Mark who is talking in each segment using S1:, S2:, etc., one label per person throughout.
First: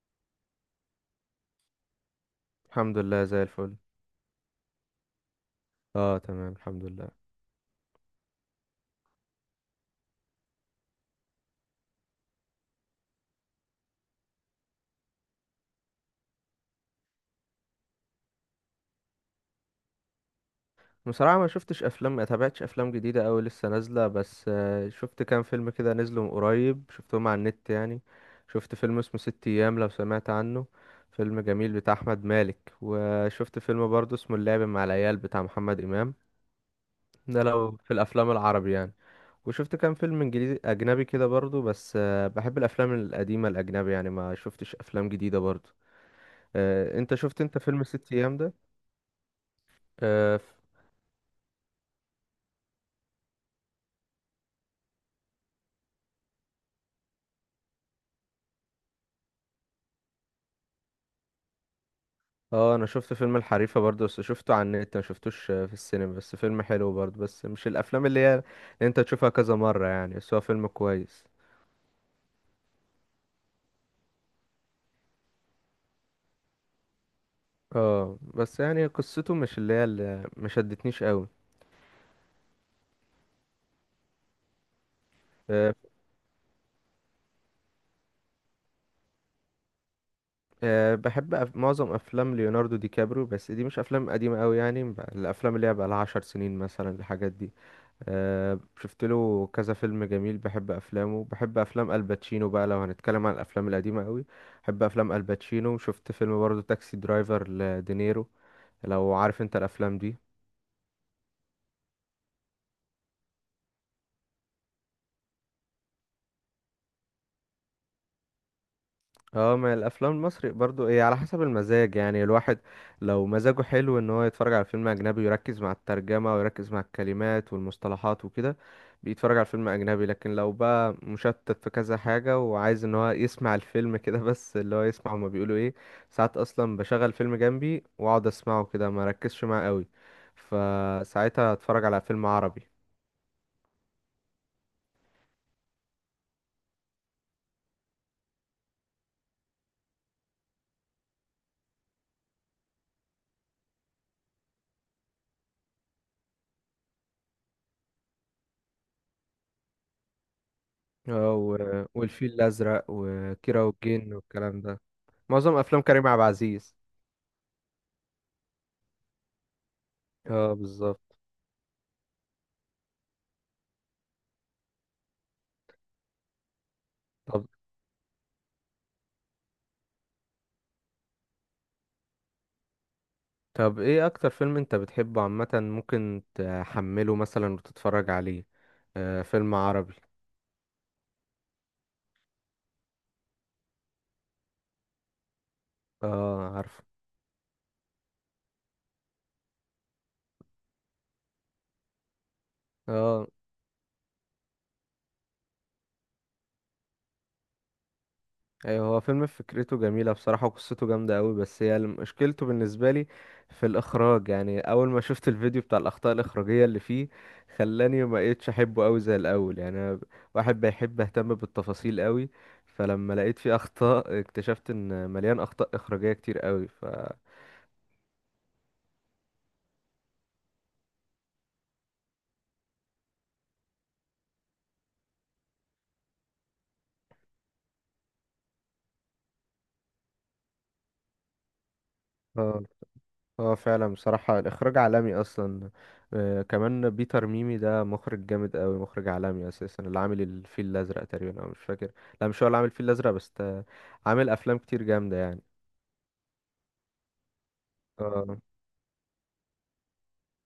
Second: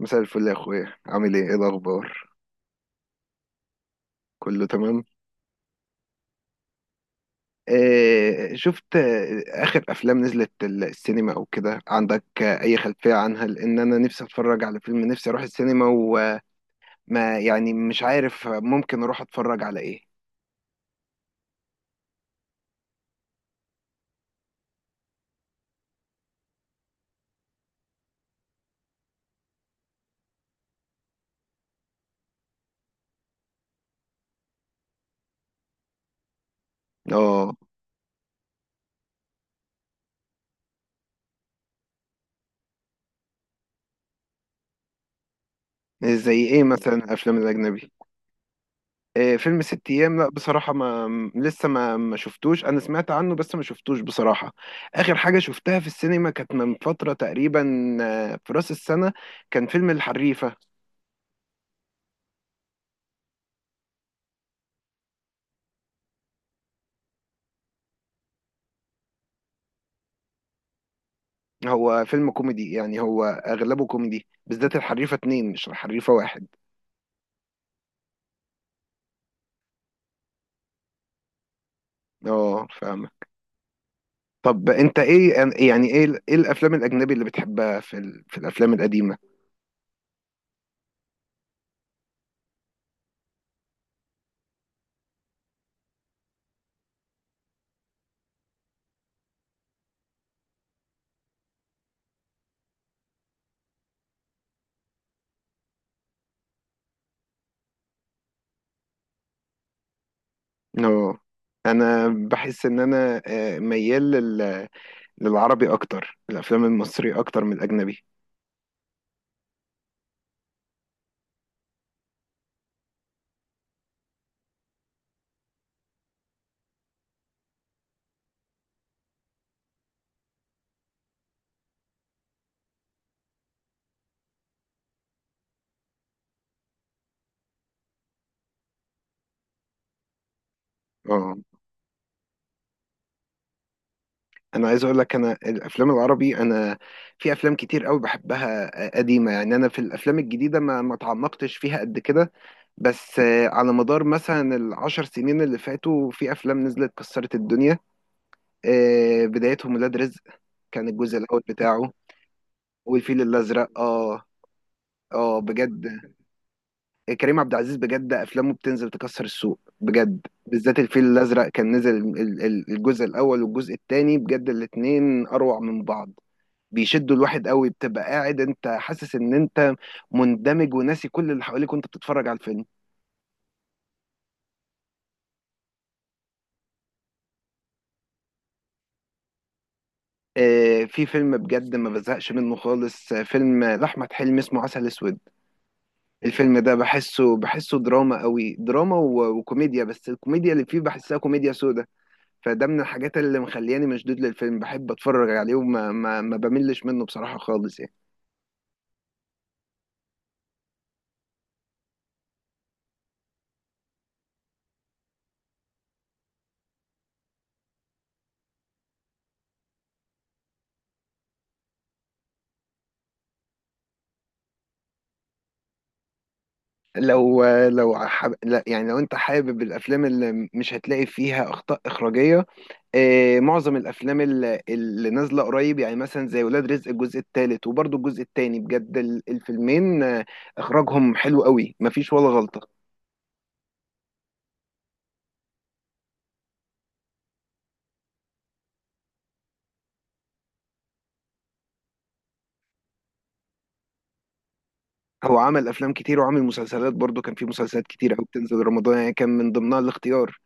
S1: مساء الفل يا اخويا، عامل ايه؟ ايه الاخبار؟
S2: الحمد لله زي الفل.
S1: كله تمام؟
S2: اه، تمام الحمد لله.
S1: آه شفت، اخر افلام نزلت السينما او كده؟ عندك اي خلفية عنها؟ لان انا نفسي اتفرج على فيلم، نفسي اروح السينما، وما يعني، مش عارف ممكن اروح اتفرج على ايه.
S2: بصراحة ما شفتش افلام، ما تابعتش افلام جديدة اوي لسه نازلة. بس شفت كام فيلم كده نزلوا من قريب شفتهم على النت يعني. شفت فيلم اسمه ست ايام، لو سمعت عنه. فيلم جميل بتاع احمد مالك. وشفت فيلم برضه اسمه اللعب مع العيال بتاع محمد امام. ده
S1: اه،
S2: لو في الافلام العربي يعني. وشفت كام فيلم انجليزي اجنبي كده برضه. بس بحب الافلام القديمة الاجنبي يعني، ما شفتش افلام جديدة برضه.
S1: زي ايه مثلا
S2: انت
S1: الافلام
S2: شفت، انت فيلم
S1: الاجنبي؟
S2: ست ايام؟
S1: آه فيلم ست ايام، لا
S2: ده
S1: بصراحة ما لسه ما شفتوش. انا سمعت عنه بس ما شفتوش بصراحة. اخر حاجة شفتها في السينما كانت من فترة تقريبا، في راس السنة، كان فيلم الحريفة.
S2: اه انا شفت فيلم الحريفة برضو، بس شفته على النت ما شفتوش في السينما. بس فيلم حلو برضو، بس مش الافلام اللي هي اللي انت تشوفها كذا مرة يعني، بس هو فيلم كويس.
S1: هو فيلم كوميدي، يعني هو اغلبه كوميدي، بالذات الحريفه اتنين مش الحريفه واحد.
S2: اه بس يعني قصته مش اللي هي اللي، ما شدتنيش قوي.
S1: اه، فاهمه. طب انت ايه
S2: أه.
S1: يعني، ايه ايه الافلام الاجنبي اللي بتحبها في في الافلام القديمه؟
S2: أه، بحب معظم افلام ليوناردو دي كابريو، بس دي مش افلام قديمة قوي يعني. الافلام اللي هي بقى لها 10 سنين مثلا، الحاجات دي. شفت له كذا فيلم جميل، بحب افلامه. بحب افلام الباتشينو بقى لو هنتكلم عن الافلام القديمه قوي. بحب افلام الباتشينو. شفت فيلم برضه تاكسي درايفر لدينيرو، لو عارف انت الافلام دي.
S1: اه، انا بحس ان انا ميال للعربي اكتر، الافلام المصري اكتر من الاجنبي.
S2: اه، ما الافلام المصري برضو ايه على حسب المزاج يعني. الواحد لو مزاجه حلو ان هو يتفرج على فيلم اجنبي ويركز مع الترجمة ويركز مع الكلمات والمصطلحات وكده بيتفرج على فيلم اجنبي. لكن لو بقى مشتت في كذا حاجة وعايز ان هو يسمع الفيلم كده بس اللي هو يسمع هما بيقولوا ايه. ساعات اصلا بشغل فيلم جنبي واقعد اسمعه كده، ما ركزش معاه قوي،
S1: اه،
S2: فساعتها اتفرج على فيلم عربي.
S1: انا عايز اقول لك، انا الافلام العربي، انا في افلام كتير قوي بحبها قديمه، يعني انا في الافلام الجديده ما اتعمقتش فيها قد كده. بس على مدار مثلا ال 10 سنين اللي فاتوا، في افلام نزلت كسرت الدنيا. بدايتهم ولاد رزق، كان الجزء
S2: اه
S1: الاول بتاعه،
S2: والفيل الازرق
S1: والفيل
S2: وكيرة
S1: الازرق.
S2: والجن
S1: اه،
S2: والكلام ده.
S1: اه،
S2: معظم افلام كريم
S1: بجد.
S2: عبد العزيز.
S1: كريم عبد العزيز بجد افلامه بتنزل تكسر السوق، بجد
S2: اه
S1: بالذات
S2: بالظبط.
S1: الفيل الازرق كان نزل الجزء الاول والجزء الثاني، بجد الاتنين اروع من بعض. بيشدوا
S2: طب.
S1: الواحد قوي، بتبقى قاعد انت حاسس ان انت مندمج وناسي كل اللي حواليك وانت بتتفرج على الفيلم.
S2: طب، ايه اكتر فيلم انت بتحبه عامة ممكن تحمله مثلا وتتفرج عليه؟ آه، فيلم عربي.
S1: في فيلم بجد ما بزهقش منه خالص، فيلم لأحمد حلمي اسمه عسل اسود.
S2: اه
S1: الفيلم ده
S2: عارف.
S1: بحسه بحسه دراما قوي، دراما وكوميديا، بس الكوميديا اللي فيه بحسها كوميديا سودا. فده من الحاجات
S2: اه.
S1: اللي مخلياني مشدود للفيلم، بحب اتفرج عليه وما ما, ما بملش منه بصراحة خالص يعني.
S2: ايوه هو فيلم فكرته جميلة بصراحة وقصته جامدة قوي، بس هي مشكلته بالنسبة لي في الاخراج يعني. اول ما شفت الفيديو بتاع الاخطاء الاخراجية اللي فيه خلاني ما بقيتش احبه قوي زي الاول. يعني أنا واحد بيحب اهتم بالتفاصيل قوي، فلما لقيت فيه اخطاء اكتشفت ان مليان اخطاء اخراجية كتير قوي،
S1: لا يعني، لو انت حابب الافلام اللي مش هتلاقي فيها اخطاء اخراجية، معظم الافلام اللي نازله قريب، يعني مثلا زي ولاد رزق الجزء الثالث وبرضه الجزء الثاني، بجد الفيلمين اخراجهم حلو قوي مفيش ولا
S2: اه.
S1: غلطه.
S2: اه فعلا بصراحة الإخراج عالمي أصلا. آه، كمان بيتر ميمي ده مخرج جامد أوي، مخرج عالمي أساسا، اللي عامل الفيل الأزرق تقريبا، أو مش فاكر. لا مش هو اللي عامل الفيل الأزرق، بس ده عامل أفلام كتير جامدة
S1: هو
S2: يعني.
S1: عمل افلام كتير وعمل مسلسلات برضه، كان في مسلسلات كتير قوي
S2: اه.
S1: بتنزل رمضان، يعني كان من ضمنها الاختيار.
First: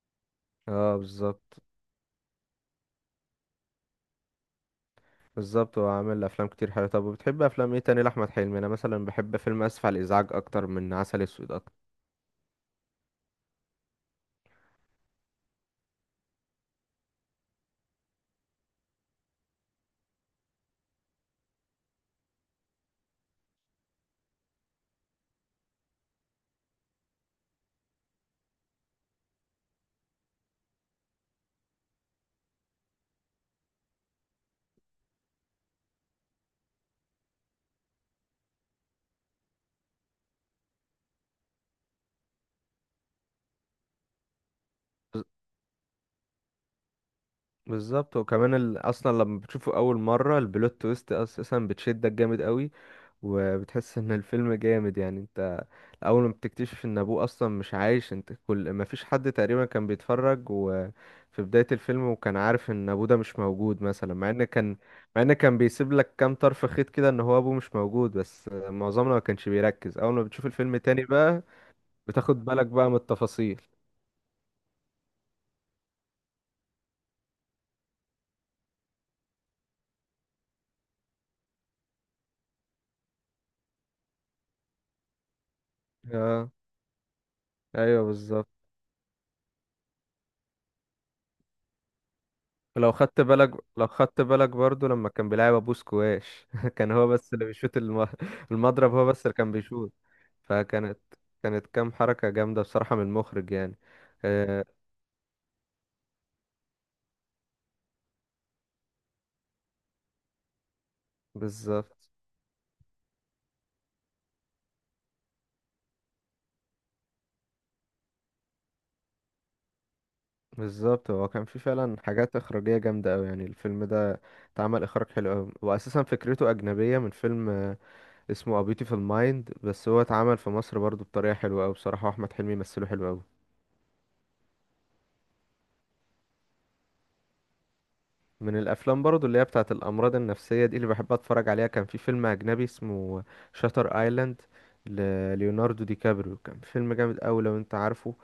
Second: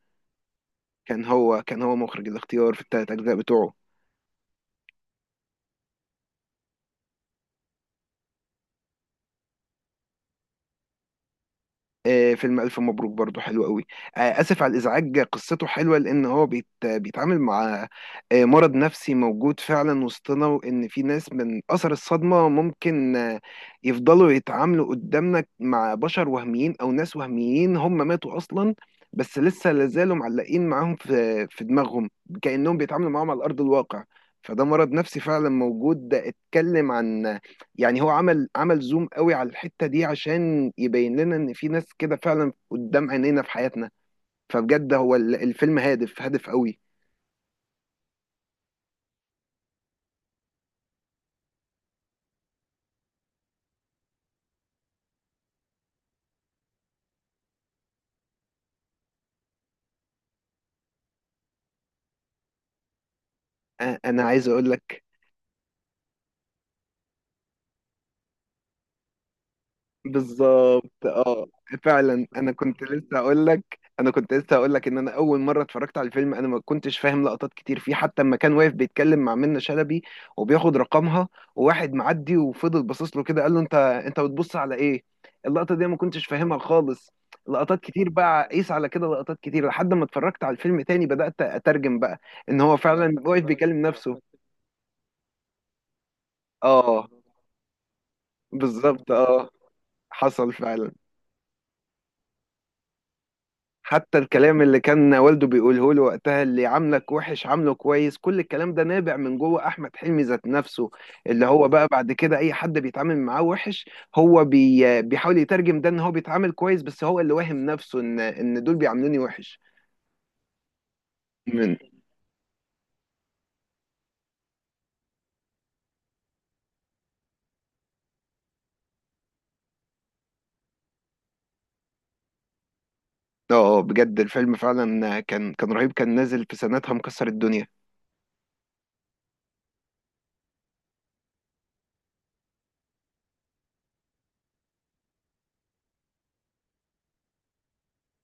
S2: اه
S1: كان
S2: بالظبط.
S1: هو، مخرج الاختيار في ال 3 اجزاء بتوعه.
S2: بالظبط، هو عامل أفلام كتير حلوة. طب وبتحب أفلام ايه تاني لأحمد حلمي؟ أنا مثلا بحب فيلم آسف على الإزعاج أكتر من عسل أسود أكتر.
S1: فيلم ألف مبروك برضو حلو قوي. آسف على الإزعاج قصته حلوة، لأن هو بيتعامل مع، مرض نفسي موجود فعلا وسطنا، وإن في ناس من أثر الصدمة ممكن، يفضلوا يتعاملوا قدامنا مع بشر وهميين أو ناس وهميين هم ماتوا أصلا، بس لسه لازالوا معلقين معاهم في دماغهم، كأنهم بيتعاملوا معاهم على أرض الواقع. فده مرض نفسي فعلا موجود، ده اتكلم عن، يعني هو عمل، زوم قوي على الحتة دي عشان يبين لنا ان في ناس كده فعلا قدام عينينا في حياتنا. فبجد هو
S2: بز-
S1: الفيلم هادف هادف قوي.
S2: بالظبط. وكمان أصلا لما بتشوفه أول مرة البلوت تويست أساسا بتشدك جامد أوي، وبتحس ان الفيلم جامد يعني. انت اول ما بتكتشف ان ابوه اصلا مش عايش، انت كل ما فيش حد تقريبا كان بيتفرج وفي بداية الفيلم وكان عارف ان ابوه ده مش موجود. مثلا
S1: انا
S2: مع ان
S1: عايز اقول
S2: كان
S1: لك.
S2: مع ان كان بيسيب لك كام طرف خيط كده ان هو ابوه مش موجود، بس معظمنا ما كانش بيركز. اول ما بتشوف الفيلم
S1: بالظبط،
S2: تاني بقى
S1: اه فعلا.
S2: بتاخد
S1: انا
S2: بالك
S1: كنت
S2: بقى من
S1: لسه اقول
S2: التفاصيل.
S1: لك انا كنت لسه اقول لك ان انا اول مره اتفرجت على الفيلم انا ما كنتش فاهم لقطات كتير فيه، حتى لما كان واقف بيتكلم مع منة شلبي وبياخد رقمها وواحد معدي وفضل باصص له كده قال له انت بتبص على ايه، اللقطه دي أنا ما كنتش
S2: اه.
S1: فاهمها خالص. لقطات
S2: ايوه
S1: كتير بقى،
S2: بالظبط.
S1: قيس على كده لقطات كتير، لحد ما اتفرجت على الفيلم تاني بدات اترجم بقى ان هو
S2: لو
S1: فعلا
S2: خدت
S1: واقف
S2: بالك
S1: بيكلم
S2: لو
S1: نفسه.
S2: خدت بالك برضو لما كان بيلعب ابو سكواش كان هو
S1: اه،
S2: بس اللي بيشوت المضرب، هو
S1: بالظبط،
S2: بس اللي
S1: اه
S2: كان بيشوت.
S1: حصل فعلا.
S2: فكانت كام حركة جامدة بصراحة من المخرج يعني.
S1: حتى الكلام
S2: آه
S1: اللي كان والده بيقوله له وقتها، اللي عاملك وحش عامله كويس، كل الكلام ده نابع من جوه احمد حلمي ذات نفسه، اللي هو بقى
S2: بالظبط.
S1: بعد كده اي حد بيتعامل معاه وحش، هو بيحاول يترجم ده ان هو بيتعامل كويس، بس هو اللي واهم نفسه ان دول بيعاملوني وحش.
S2: بالظبط، هو كان في
S1: من
S2: فعلا حاجات إخراجية جامدة أوي يعني، الفيلم ده اتعمل إخراج حلو أوي، وأساسا فكرته أجنبية من فيلم اسمه A Beautiful Mind. بس هو اتعمل في مصر برضو بطريقة حلوة أوي بصراحة، وأحمد حلمي مثله حلو أوي.
S1: اه بجد الفيلم فعلا كان، رهيب، كان نازل في سنتها مكسر الدنيا.
S2: من الافلام برضو اللي هي بتاعت الامراض النفسيه دي اللي بحب اتفرج عليها كان في فيلم اجنبي اسمه شاتر ايلاند لليوناردو دي كابريو. كان فيلم جامد قوي، لو انت عارفه.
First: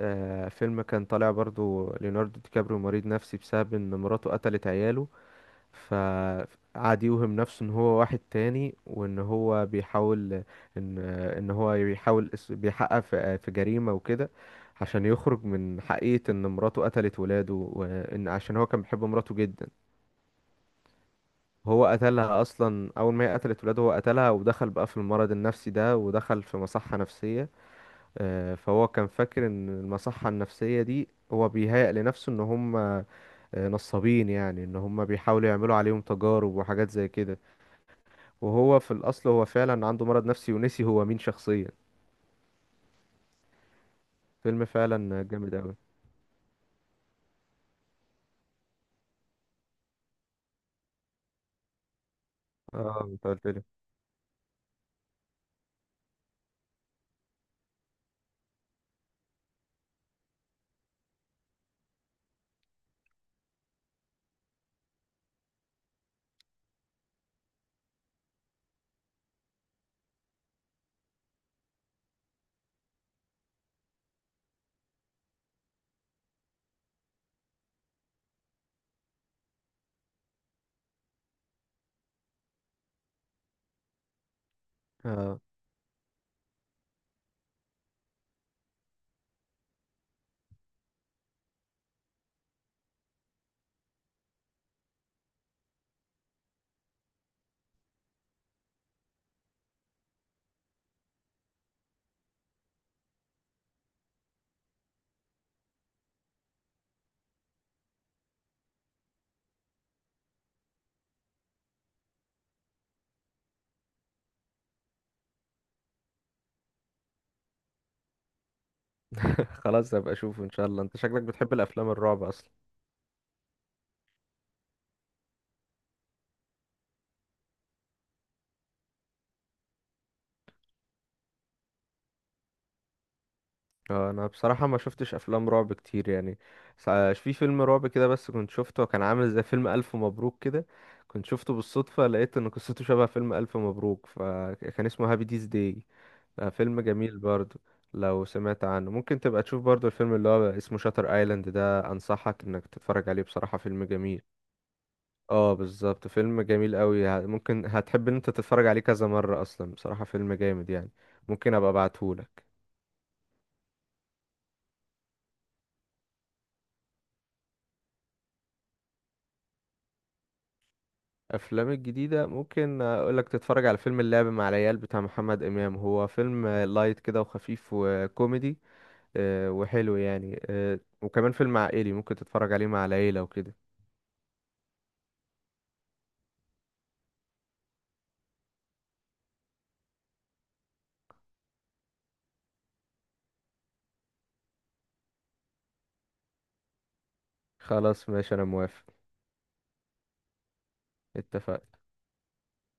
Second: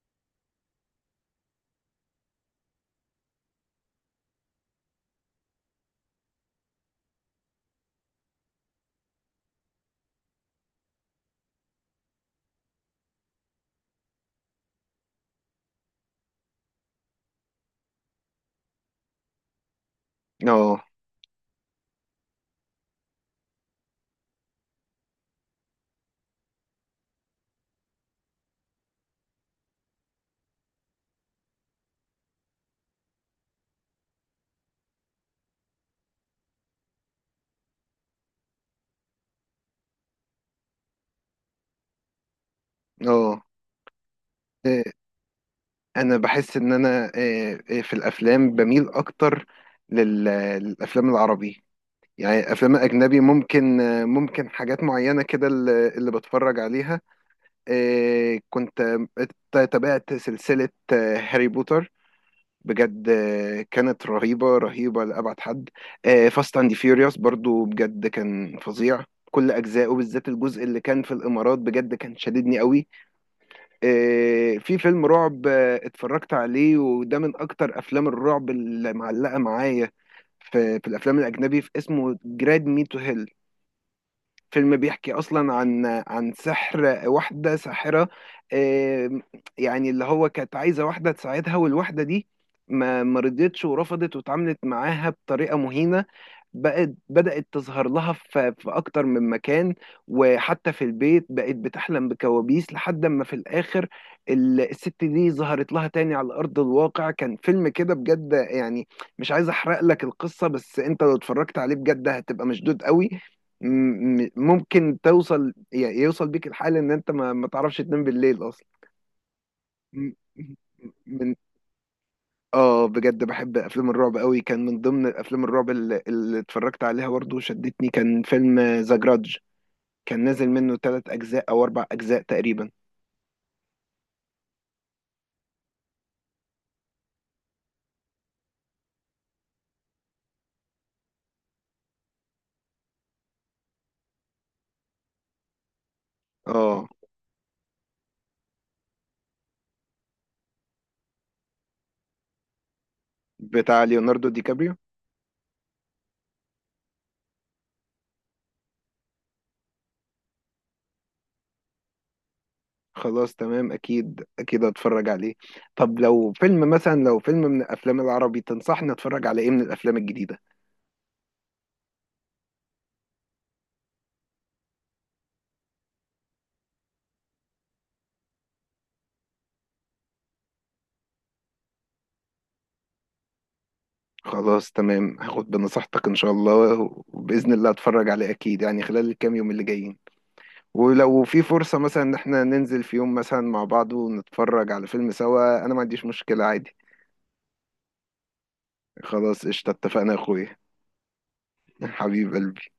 S2: آه، فيلم كان طالع برضو ليوناردو دي كابريو مريض نفسي بسبب ان مراته قتلت عياله. فقعد يوهم نفسه ان هو واحد تاني، وان هو بيحاول ان ان هو بيحاول اس- بيحقق في جريمه وكده عشان يخرج من حقيقة ان مراته قتلت ولاده. وان عشان هو كان بيحب مراته جدا
S1: اه،
S2: هو قتلها. اصلا اول ما هي قتلت ولاده هو قتلها، ودخل بقى في المرض النفسي ده، ودخل في مصحة نفسية. فهو كان فاكر ان المصحة النفسية دي هو بيهيأ لنفسه ان هم نصابين، يعني ان هم بيحاولوا يعملوا عليهم تجارب وحاجات زي كده. وهو في الاصل هو فعلا عنده مرض نفسي ونسي هو مين شخصيا.
S1: اه.
S2: فيلم
S1: إيه،
S2: فعلا جامد اوي.
S1: انا بحس ان انا إيه، إيه، في الافلام بميل اكتر لل- للافلام العربي. يعني افلام
S2: اه
S1: اجنبي
S2: انت قلت لي.
S1: ممكن، حاجات معينه كده اللي بتفرج عليها. كنت تابعت سلسله هاري بوتر، بجد كانت رهيبه رهيبه لابعد حد. فاست اند فيوريوس برضو بجد كان فظيع، كل اجزائه بالذات الجزء اللي كان في الامارات بجد كان شددني قوي. في فيلم رعب اتفرجت عليه وده من اكتر افلام الرعب اللي معلقه معايا في الافلام الاجنبي، في اسمه جراد مي تو هيل. فيلم بيحكي
S2: اه
S1: اصلا عن سحر واحده ساحره. آم، يعني اللي هو كانت عايزه واحده تساعدها، والواحده دي ما رضيتش ورفضت واتعاملت معاها بطريقه مهينه، بقت بدأت تظهر لها في أكتر من مكان، وحتى في البيت بقت بتحلم بكوابيس، لحد ما في الآخر الست دي ظهرت لها تاني على أرض الواقع. كان فيلم كده بجد يعني، مش عايز أحرق لك القصة، بس أنت لو اتفرجت عليه بجد هتبقى مشدود قوي. ممكن توصل، يوصل بيك الحال إن أنت ما تعرفش تنام بالليل أصلا.
S2: خلاص
S1: م-
S2: هبقى اشوفه ان شاء الله. انت شكلك
S1: م-
S2: بتحب الافلام الرعب اصلا.
S1: اه بجد بحب افلام الرعب قوي. كان من ضمن افلام الرعب اللي اتفرجت عليها برضه وشدتني كان فيلم ذا جرادج، كان نازل منه 3 اجزاء او 4 اجزاء تقريبا.
S2: انا بصراحة ما شفتش افلام رعب كتير يعني. في فيلم رعب كده بس كنت شفته، كان عامل زي فيلم الف مبروك كده. كنت شفته بالصدفة، لقيت ان قصته شبه فيلم الف مبروك، فكان اسمه هابي ديز داي. فيلم
S1: اه،
S2: جميل برضو لو سمعت عنه. ممكن تبقى تشوف برضو الفيلم اللي هو اسمه شاتر ايلاند ده، انصحك انك تتفرج عليه، بصراحة
S1: بتاع
S2: فيلم جميل.
S1: ليوناردو دي كابريو.
S2: اه بالظبط. فيلم جميل قوي، ممكن هتحب ان انت تتفرج عليه كذا مرة اصلا، بصراحة فيلم جامد يعني. ممكن ابقى ابعتهولك.
S1: خلاص تمام، اكيد اكيد هتفرج عليه. طب لو فيلم مثلا، لو فيلم من الافلام العربي تنصحني اتفرج على ايه من الافلام الجديدة؟
S2: افلام الجديده ممكن اقول لك تتفرج على فيلم اللعب مع العيال بتاع محمد امام، هو فيلم لايت كده وخفيف وكوميدي وحلو يعني. وكمان فيلم عائلي ممكن تتفرج عليه مع العيله وكده.
S1: خلاص تمام، هاخد بنصيحتك ان شاء الله، وباذن الله اتفرج عليه اكيد يعني خلال الكام يوم اللي جايين. ولو في فرصة مثلا ان احنا ننزل في يوم مثلا مع بعض ونتفرج على فيلم سوا، انا ما عنديش مشكلة عادي.
S2: خلاص ماشي انا موافق.
S1: خلاص قشطة، اتفقنا يا اخويا.
S2: اتفق.
S1: حبيب قلبي.